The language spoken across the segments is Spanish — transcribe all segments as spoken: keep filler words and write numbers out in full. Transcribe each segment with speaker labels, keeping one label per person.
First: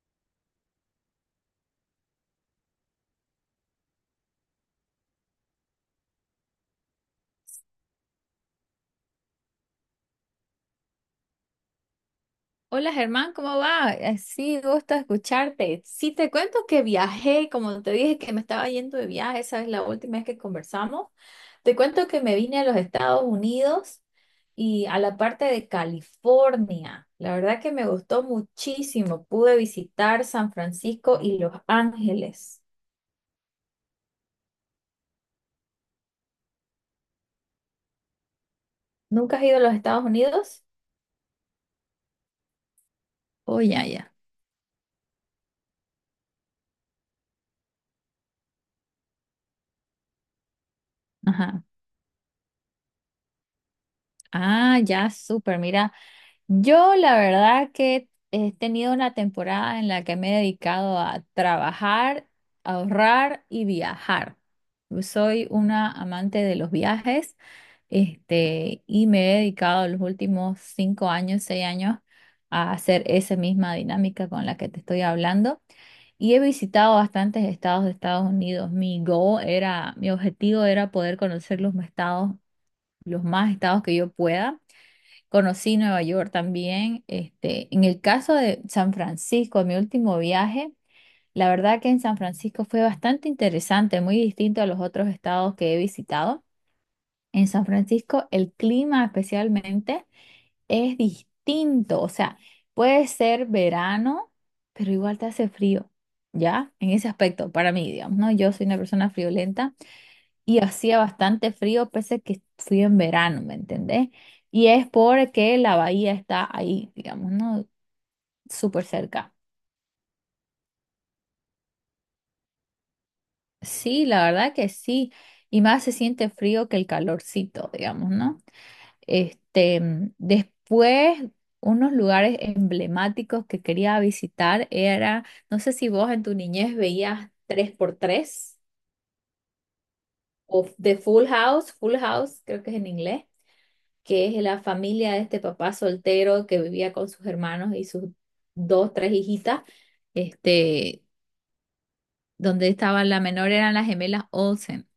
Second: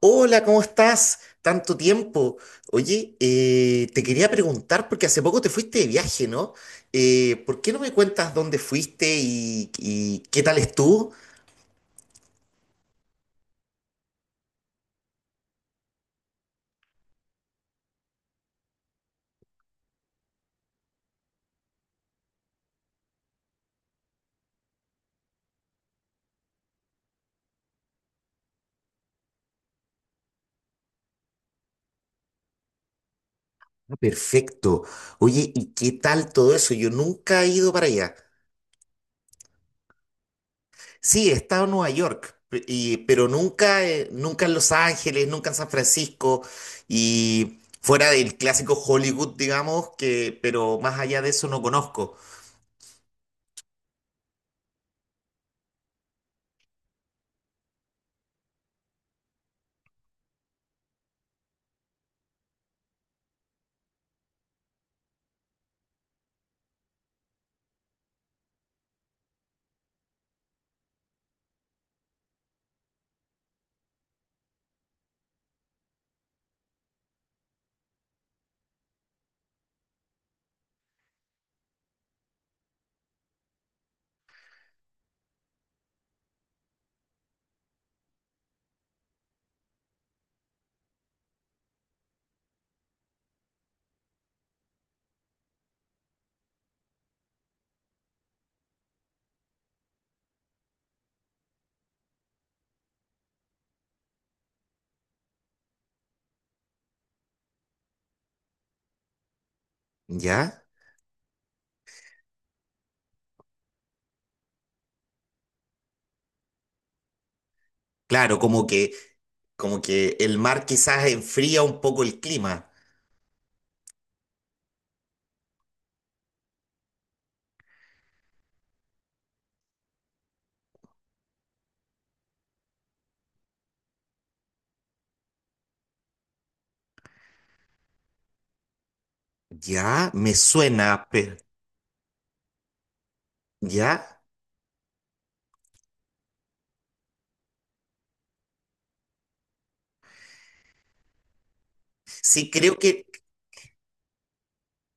Speaker 1: Hola, ¿cómo estás? Tanto tiempo. Oye, eh, te quería preguntar, porque hace poco te fuiste de viaje, ¿no? Eh, ¿por qué no me cuentas dónde fuiste y, y qué tal estuvo?
Speaker 2: Hola Germán, ¿cómo va? Eh, Sí, gusto escucharte. Sí, te cuento que viajé, como te dije que me estaba yendo de viaje, esa es la última vez que conversamos. Te cuento que me vine a los Estados Unidos y a la parte de California. La verdad que me gustó muchísimo. Pude visitar San Francisco y Los Ángeles.
Speaker 1: Ah, perfecto. Oye, ¿y qué tal todo eso? Yo nunca he ido para allá.
Speaker 2: ¿Nunca has ido a los Estados Unidos?
Speaker 1: Sí, he estado en Nueva York, pe- y- pero
Speaker 2: Oh, ya,
Speaker 1: nunca, eh,
Speaker 2: ya.
Speaker 1: nunca en Los Ángeles, nunca en San Francisco y fuera del clásico Hollywood, digamos, que, pero más allá de eso no
Speaker 2: Ajá.
Speaker 1: conozco.
Speaker 2: Ah, ya, súper. Mira, yo la verdad que he tenido una temporada en la que me he dedicado a trabajar, ahorrar y viajar. Yo soy una amante de los viajes, este, y me he dedicado los últimos cinco años, seis años a hacer esa misma dinámica con la que te estoy hablando. Y he visitado bastantes estados de Estados Unidos. Mi goal era, mi objetivo era poder conocer los estados, los más estados que yo pueda. Conocí Nueva York también. Este, en el caso de San Francisco, mi último viaje, la verdad que en San Francisco fue bastante interesante, muy distinto a los otros estados que he visitado. En San Francisco, el clima especialmente es distinto, o sea, puede ser verano, pero igual te hace frío, ¿ya? En ese aspecto, para mí, digamos, ¿no? Yo soy una persona friolenta y
Speaker 1: ¿Ya?
Speaker 2: hacía bastante frío, pese a que fui en verano, ¿me entendés? Y es porque la bahía está ahí, digamos, ¿no?
Speaker 1: Claro, como
Speaker 2: Súper
Speaker 1: que,
Speaker 2: cerca.
Speaker 1: como que el mar quizás enfría un poco el clima.
Speaker 2: Sí, la verdad que sí. Y más se siente frío que el calorcito, digamos, ¿no? Este, mm, después, unos lugares emblemáticos que quería visitar era, no sé si vos en tu niñez veías tres por tres
Speaker 1: Ya, me
Speaker 2: o The
Speaker 1: suena,
Speaker 2: Full
Speaker 1: pero
Speaker 2: House, Full House, creo que es en inglés.
Speaker 1: ya.
Speaker 2: Que es la familia de este papá soltero que vivía con sus hermanos y sus dos, tres hijitas, este,
Speaker 1: Sí,
Speaker 2: donde
Speaker 1: creo que,
Speaker 2: estaba la menor eran las gemelas Olsen.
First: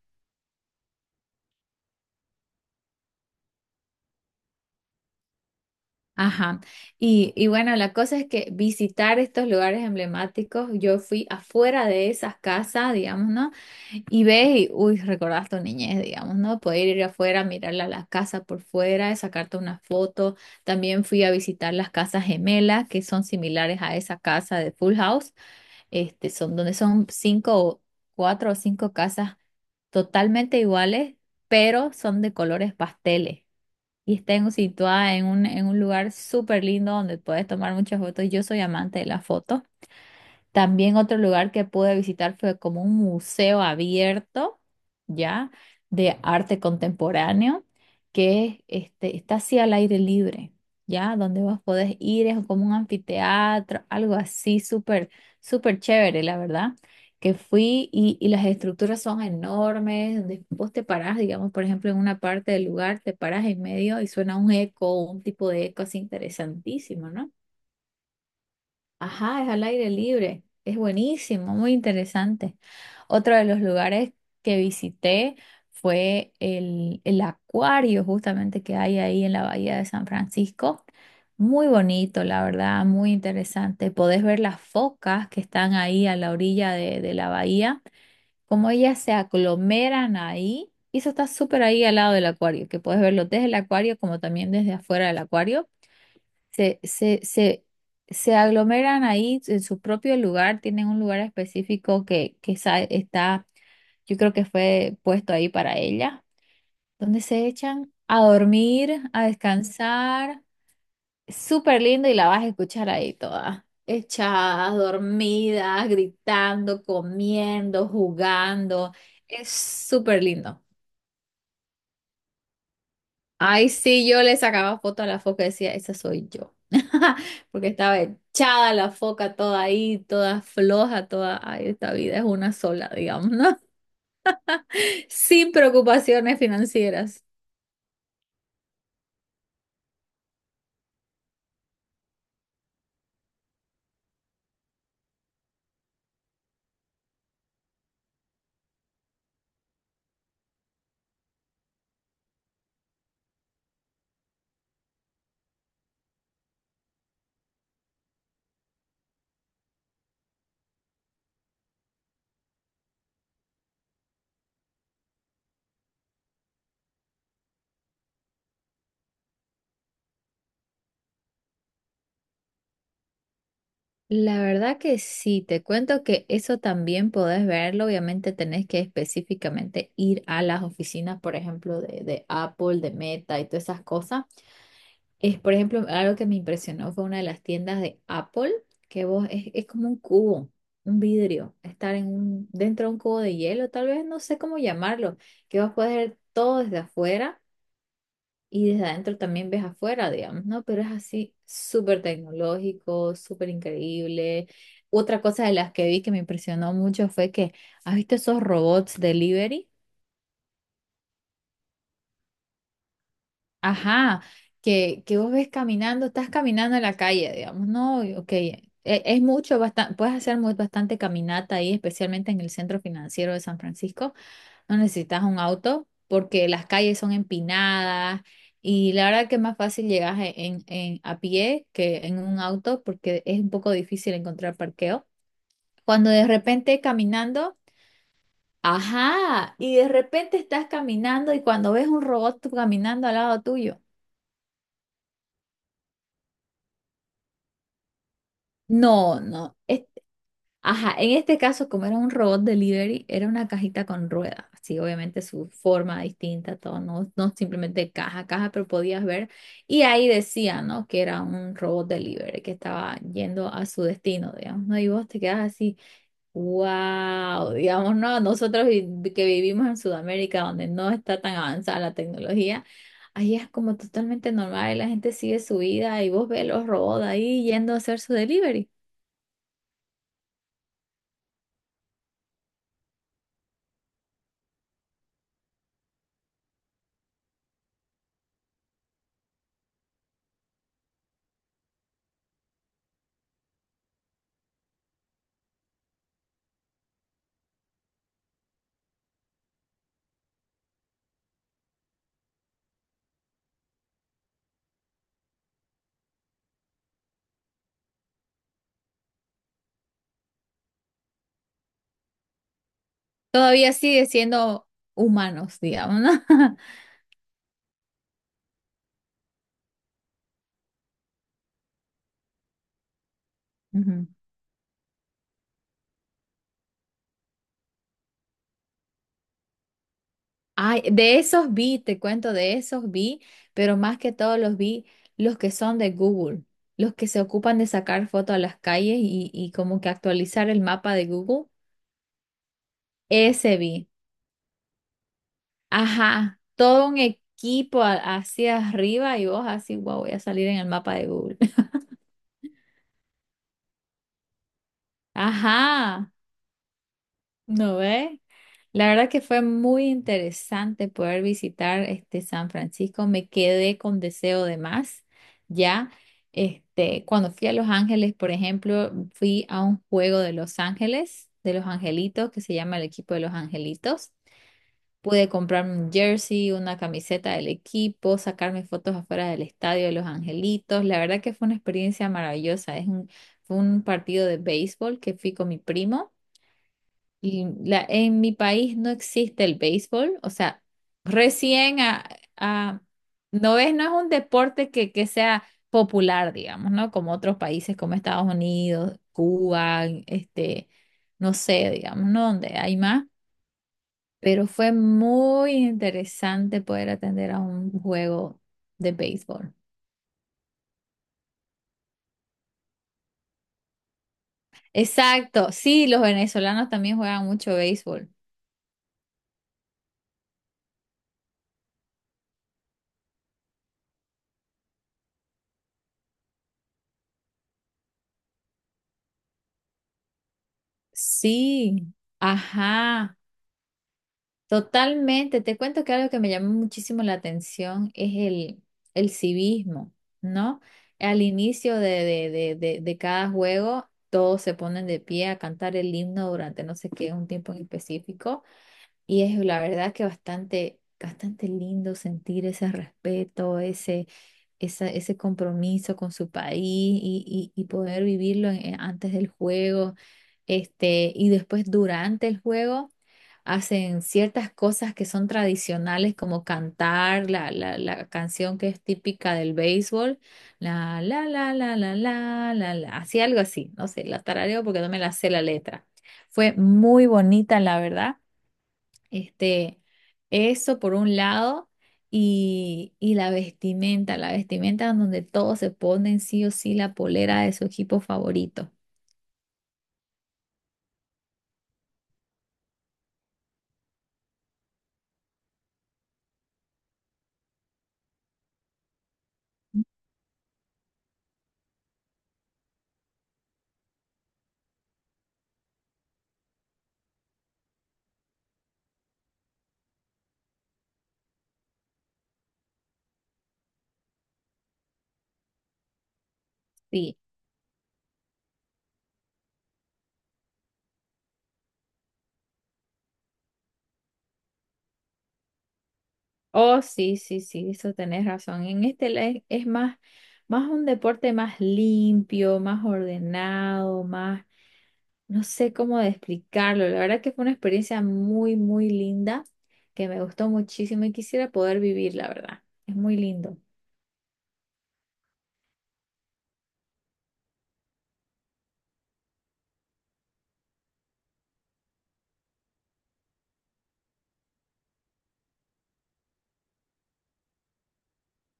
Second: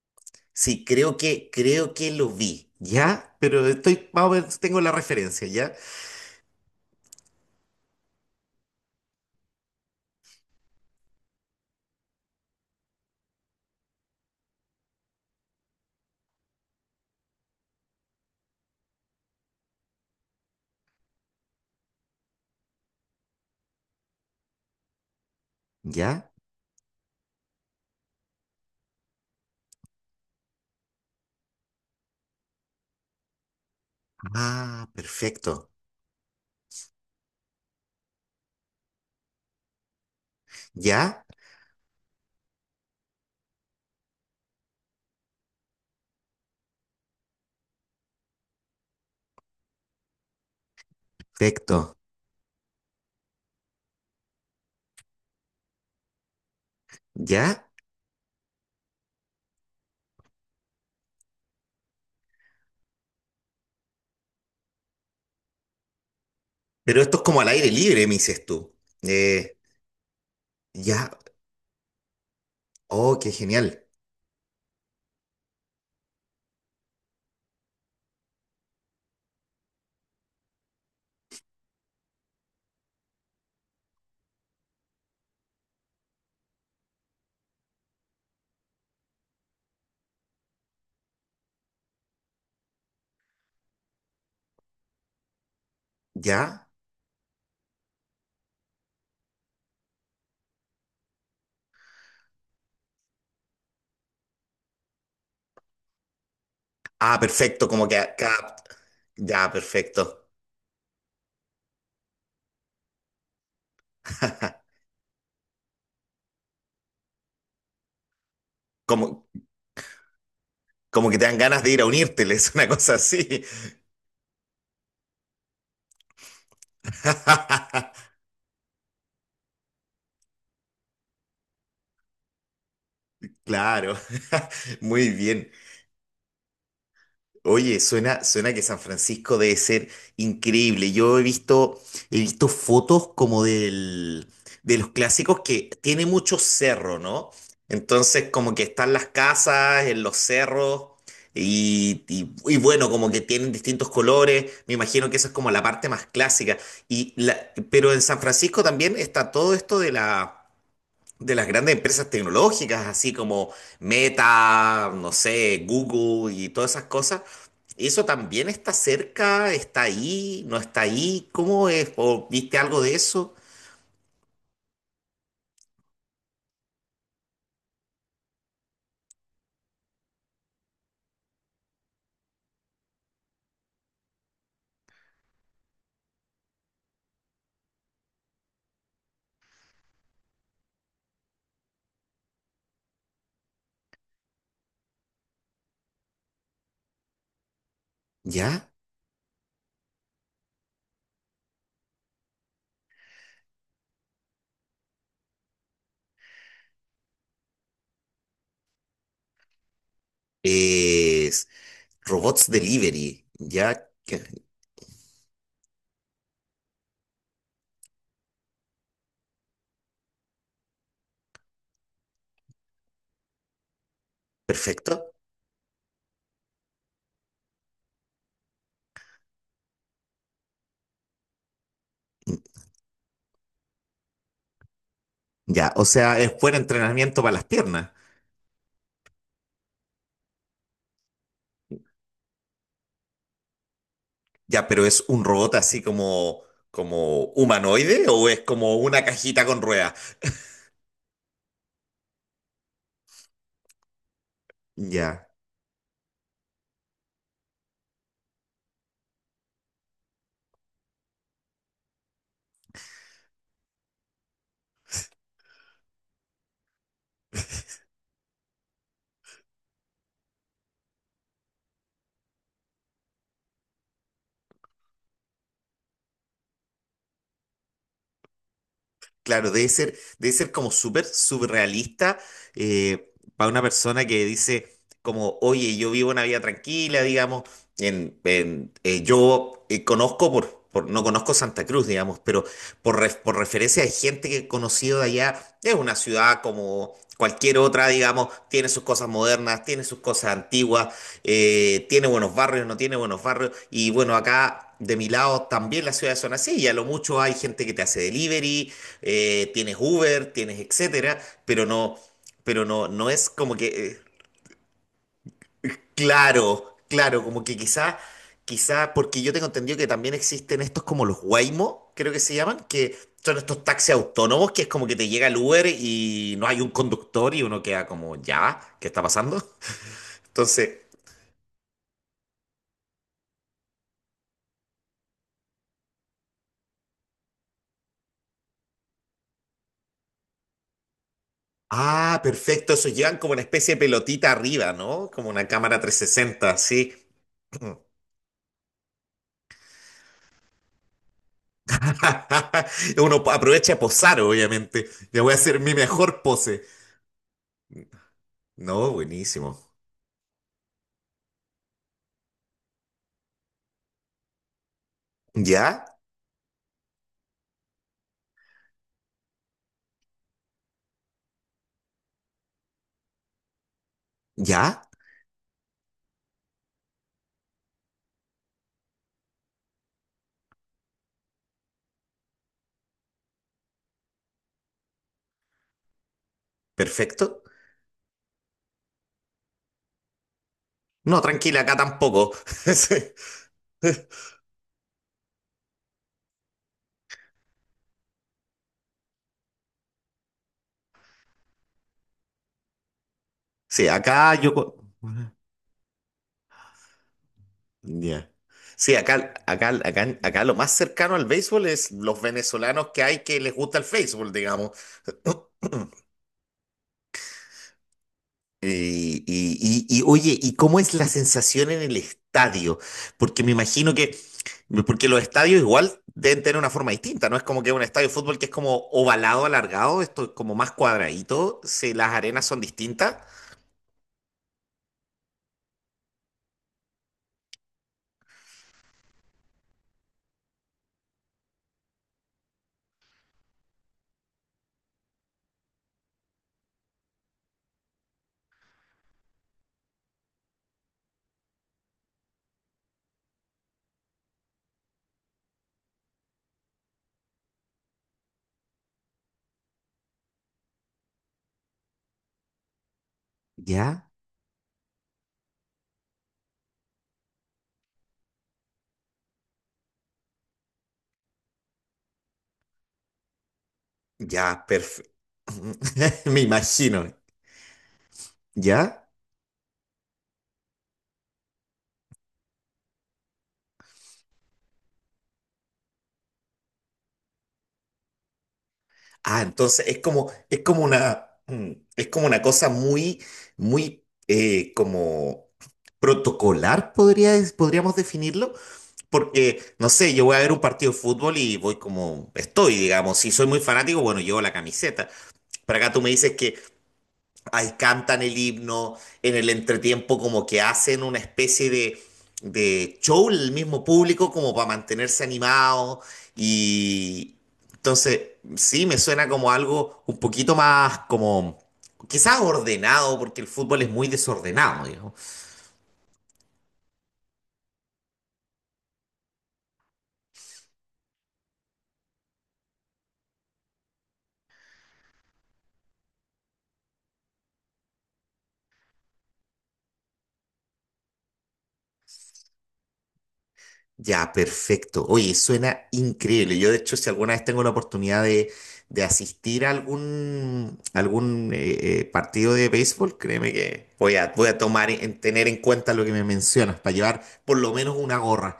Speaker 1: sí, creo que, creo que lo vi. Ya, pero estoy, más o menos tengo la referencia, ¿ya?
Speaker 2: Ajá. Y, y bueno, la cosa es que visitar estos lugares emblemáticos, yo fui afuera de esas casas, digamos, ¿no? Y ves y, uy, recordás tu niñez, digamos, ¿no? Poder ir afuera, mirar la- las casas por fuera, sacarte una foto. También fui a visitar las casas gemelas, que son similares a esa casa de Full House. este,
Speaker 1: ¿Ya?
Speaker 2: son donde son cinco, o- cuatro o cinco casas totalmente iguales, pero son de colores pasteles. Y está en-
Speaker 1: Ah,
Speaker 2: situada en un, en
Speaker 1: perfecto.
Speaker 2: un lugar súper lindo donde puedes tomar muchas fotos. Yo soy amante de la foto. También otro
Speaker 1: ¿Ya?
Speaker 2: lugar que pude visitar fue como un museo abierto, ¿ya? De arte contemporáneo, que este, está así al aire libre, ¿ya? Donde vos podés
Speaker 1: Perfecto.
Speaker 2: ir, es como un anfiteatro, algo así súper, súper chévere, la verdad. Que
Speaker 1: ¿Ya?
Speaker 2: fui y, y las estructuras son enormes, donde vos te parás, digamos, por ejemplo, en una parte del lugar, te parás en medio y suena un eco, un tipo de eco así
Speaker 1: Pero
Speaker 2: interesantísimo,
Speaker 1: esto es
Speaker 2: ¿no?
Speaker 1: como al aire libre, me dices tú.
Speaker 2: Ajá, es
Speaker 1: Eh,
Speaker 2: al aire libre. Es
Speaker 1: ya.
Speaker 2: buenísimo, muy interesante.
Speaker 1: Oh, qué
Speaker 2: Otro de los
Speaker 1: genial.
Speaker 2: lugares que visité fue el, el acuario justamente que hay ahí en la bahía de San Francisco. Muy bonito, la verdad, muy interesante. Podés ver las focas que están ahí a la orilla de, de la bahía, como ellas se aglomeran ahí. Y eso está súper ahí al lado del acuario, que podés verlo desde el acuario como también desde afuera del acuario
Speaker 1: ¿Ya?
Speaker 2: se, se, se, se aglomeran ahí en su propio lugar, tienen un lugar específico que, que sa- está, yo creo que fue puesto ahí para ella,
Speaker 1: Ah,
Speaker 2: donde se
Speaker 1: perfecto, como
Speaker 2: echan
Speaker 1: que
Speaker 2: a
Speaker 1: acá.
Speaker 2: dormir, a
Speaker 1: Ya, perfecto.
Speaker 2: descansar. Súper lindo y la vas a escuchar ahí toda. Echadas, dormidas, gritando, comiendo, jugando.
Speaker 1: Como,
Speaker 2: Es súper lindo.
Speaker 1: como que te dan ganas de ir a unírteles, una cosa así.
Speaker 2: Ay, sí, yo le sacaba foto a la foca y decía, esa soy yo. Porque estaba echada la foca toda ahí, toda floja, toda, ay, esta vida es una sola, digamos, ¿no?
Speaker 1: Claro, muy bien.
Speaker 2: Sin preocupaciones financieras.
Speaker 1: Oye, suena, suena que San Francisco debe ser increíble. Yo he visto, he visto fotos como del, de los clásicos que tiene mucho cerro, ¿no? Entonces, como que están las casas en los cerros y, y- y bueno, como que tienen distintos colores. Me imagino que esa es como la parte más clásica. Y la, pero en San Francisco también está todo esto de la de las grandes empresas tecnológicas, así como Meta, no sé, Google y todas esas cosas. ¿Eso también está cerca? ¿Está ahí? ¿No está ahí? ¿Cómo es? ¿O viste algo de eso?
Speaker 2: La verdad que sí, te cuento que eso también podés verlo. Obviamente tenés que específicamente ir a las oficinas, por ejemplo, de, de Apple, de Meta y todas esas cosas. Es, por ejemplo, algo que me impresionó fue una de las tiendas de Apple, que vos es, es como un cubo, un vidrio, estar en un, dentro de un cubo de hielo, tal vez no sé cómo llamarlo, que vos puedes ver todo desde afuera
Speaker 1: Ya.
Speaker 2: y desde adentro también ves afuera, digamos, ¿no? Pero es así súper tecnológico, súper increíble. Otra cosa de las que vi que me impresionó mucho fue que, ¿has visto esos robots delivery?
Speaker 1: Es robots delivery. Ya.
Speaker 2: Ajá,
Speaker 1: que-
Speaker 2: que, que vos ves caminando, estás caminando en la calle, digamos, ¿no? Y, Ok, e- es, mucho, bastante, puedes hacer muy, bastante caminata ahí, especialmente en el centro financiero de San Francisco. No
Speaker 1: Perfecto.
Speaker 2: necesitas un auto porque las calles son empinadas y la verdad que es más fácil llegar e, en, en, a pie que en un auto porque es un poco difícil encontrar parqueo.
Speaker 1: Ya. O
Speaker 2: Cuando
Speaker 1: sea,
Speaker 2: de
Speaker 1: es buen
Speaker 2: repente
Speaker 1: entrenamiento para las
Speaker 2: caminando...
Speaker 1: piernas.
Speaker 2: Ajá, y de repente estás caminando y cuando ves un robot tú caminando al lado tuyo.
Speaker 1: Ya, pero ¿es un robot así como, como humanoide o es como una
Speaker 2: No,
Speaker 1: cajita
Speaker 2: no.
Speaker 1: con
Speaker 2: Es-
Speaker 1: ruedas?
Speaker 2: ajá, en este caso, como era un robot delivery, era una cajita con ruedas. Sí, obviamente
Speaker 1: Ya.
Speaker 2: su forma distinta, todo, no, no simplemente caja, caja, pero podías ver. Y ahí decía, ¿no? Que era un robot delivery que estaba yendo a su destino, digamos, ¿no? Y vos te quedas así, wow, digamos, ¿no? Nosotros vi- que vivimos en Sudamérica, donde no está tan avanzada la tecnología, ahí es como totalmente normal y la gente sigue su vida y vos ves los robots ahí yendo a hacer su delivery.
Speaker 1: Claro, debe ser, debe ser como súper surrealista para una persona que dice como, oye, yo vivo una vida tranquila, digamos, en, en- eh, yo eh, conozco por, por- no conozco Santa Cruz, digamos, pero por, ref- por referencia de gente que he conocido de allá, es una ciudad como cualquier otra, digamos, tiene sus cosas modernas, tiene sus cosas antiguas, eh, tiene buenos barrios, no tiene buenos barrios. Y bueno, acá de mi lado también las ciudades son así. Y a lo mucho hay gente que te hace delivery, eh, tienes Uber, tienes etcétera, pero no, pero no, no es como que,
Speaker 2: Todavía
Speaker 1: eh,
Speaker 2: sigue siendo humanos, digamos, ¿no?
Speaker 1: claro, claro, como que quizás, quizás, porque yo tengo entendido que también existen estos como los Waymo, creo que se llaman, que son estos taxis
Speaker 2: Ujú.
Speaker 1: autónomos que es como que te llega el Uber y no hay un conductor y uno queda como, ya, ¿qué está pasando? Entonces.
Speaker 2: Ay, de esos vi, te cuento, de esos vi, pero más que todos los vi los que son de Google, los que se ocupan de sacar fotos a las calles y, y como que actualizar el mapa de Google.
Speaker 1: Ah, perfecto. Eso llevan como una
Speaker 2: Ese
Speaker 1: especie de
Speaker 2: vi.
Speaker 1: pelotita arriba, ¿no? Como una cámara trescientos
Speaker 2: Ajá,
Speaker 1: sesenta,
Speaker 2: todo
Speaker 1: sí.
Speaker 2: un equipo a- hacia arriba y vos así, wow, voy a salir en el mapa de Google.
Speaker 1: Uno aprovecha a posar, obviamente. Ya voy a hacer mi
Speaker 2: Ajá,
Speaker 1: mejor pose.
Speaker 2: ¿no ves? La
Speaker 1: No,
Speaker 2: verdad que fue
Speaker 1: buenísimo.
Speaker 2: muy interesante poder visitar este San Francisco. Me quedé con deseo de más.
Speaker 1: ¿Ya?
Speaker 2: Ya, este, cuando fui a Los Ángeles, por ejemplo, fui a un juego de Los Ángeles, de los Angelitos, que se llama el equipo de los Angelitos.
Speaker 1: ¿Ya?
Speaker 2: Pude comprarme un jersey, una camiseta del equipo, sacarme fotos afuera del estadio de los Angelitos. La verdad que fue una experiencia maravillosa. Es un, fue un partido de béisbol que fui con mi primo.
Speaker 1: ¿Perfecto?
Speaker 2: Y la, en mi país no existe el béisbol, o sea,
Speaker 1: No, tranquila, acá
Speaker 2: recién a,
Speaker 1: tampoco.
Speaker 2: a-
Speaker 1: Sí,
Speaker 2: no es, no es un deporte que, que sea popular, digamos, ¿no? Como otros países como Estados Unidos, Cuba, este, no sé, digamos, ¿no? Donde hay más,
Speaker 1: sí, acá
Speaker 2: pero
Speaker 1: yo...
Speaker 2: fue
Speaker 1: co-
Speaker 2: muy interesante poder atender a un
Speaker 1: ya.
Speaker 2: juego de
Speaker 1: Sí, acá,
Speaker 2: béisbol.
Speaker 1: acá, acá, acá lo más cercano al béisbol es los venezolanos que hay que les gusta el béisbol, digamos.
Speaker 2: Exacto, sí, los venezolanos también juegan mucho béisbol.
Speaker 1: Y, y, y, y, oye, ¿y cómo es la sensación en el estadio? Porque me imagino que, porque los estadios igual deben tener una forma distinta, ¿no? Es como que un estadio de fútbol que es como ovalado, alargado, esto es como más cuadradito,
Speaker 2: Sí,
Speaker 1: si las arenas son distintas.
Speaker 2: ajá. Totalmente, te cuento que algo que me llamó muchísimo la atención es el, el civismo, ¿no? Al inicio de, de, de, de, de cada juego, todos se ponen de pie a cantar el himno durante no sé qué, un tiempo en específico. Y es la verdad que bastante, bastante lindo sentir ese respeto, ese, esa- ese compromiso con su país y, y- y poder vivirlo en- en- antes del juego, este, y después durante el juego hacen
Speaker 1: Ya,
Speaker 2: ciertas cosas que son tradicionales como cantar la, la, la canción que es típica del béisbol, la la la la la la la la, así algo así, no sé, la tarareo
Speaker 1: ya,
Speaker 2: porque no me
Speaker 1: perfecto.
Speaker 2: la sé la letra.
Speaker 1: Me
Speaker 2: Fue
Speaker 1: imagino,
Speaker 2: muy bonita, la verdad.
Speaker 1: ¿ya?
Speaker 2: Este, eso por un lado, y, y la vestimenta, la vestimenta en donde todos se ponen sí o sí la polera de su equipo favorito.
Speaker 1: Ah, entonces es como, es como una, mm, es como una cosa muy, muy, eh, como protocolar, podría, podríamos definirlo. Porque, no sé, yo voy a ver un partido de fútbol y voy como estoy, digamos. Si soy muy fanático, bueno, llevo la camiseta. Pero acá tú me dices que ahí cantan el himno, en el entretiempo como que hacen una especie de, de show el mismo público como para mantenerse animado.
Speaker 2: Sí.
Speaker 1: Y entonces, sí, me suena como algo un poquito más como, quizás ordenado, porque el fútbol es muy desordenado,
Speaker 2: Oh, sí, sí, sí, eso tenés razón. En este le- es más, más un deporte más limpio, más ordenado, más, no sé cómo de explicarlo. La verdad que fue una experiencia muy, muy linda, que me gustó muchísimo y quisiera poder vivir, la verdad. Es muy lindo.
Speaker 1: ya, perfecto. Oye, suena increíble. Yo, de hecho, si alguna vez tengo la oportunidad de, de asistir a algún, algún eh, eh, partido de béisbol, créeme que voy a, voy a tomar en tener en cuenta lo que me mencionas para llevar por lo menos una gorra.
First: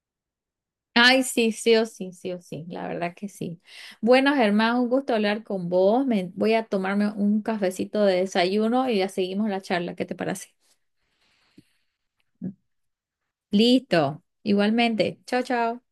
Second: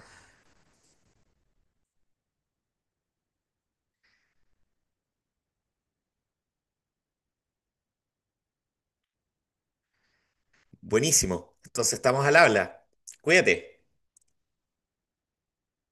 Speaker 2: Ay, sí, sí o sí, sí o sí, la verdad que sí. Bueno, Germán, un gusto hablar con vos. Me, voy a tomarme un cafecito de desayuno y ya seguimos la charla. ¿Qué te parece?
Speaker 1: Buenísimo. Entonces estamos al habla. Cuídate.
Speaker 2: Listo, igualmente. Chao, chao.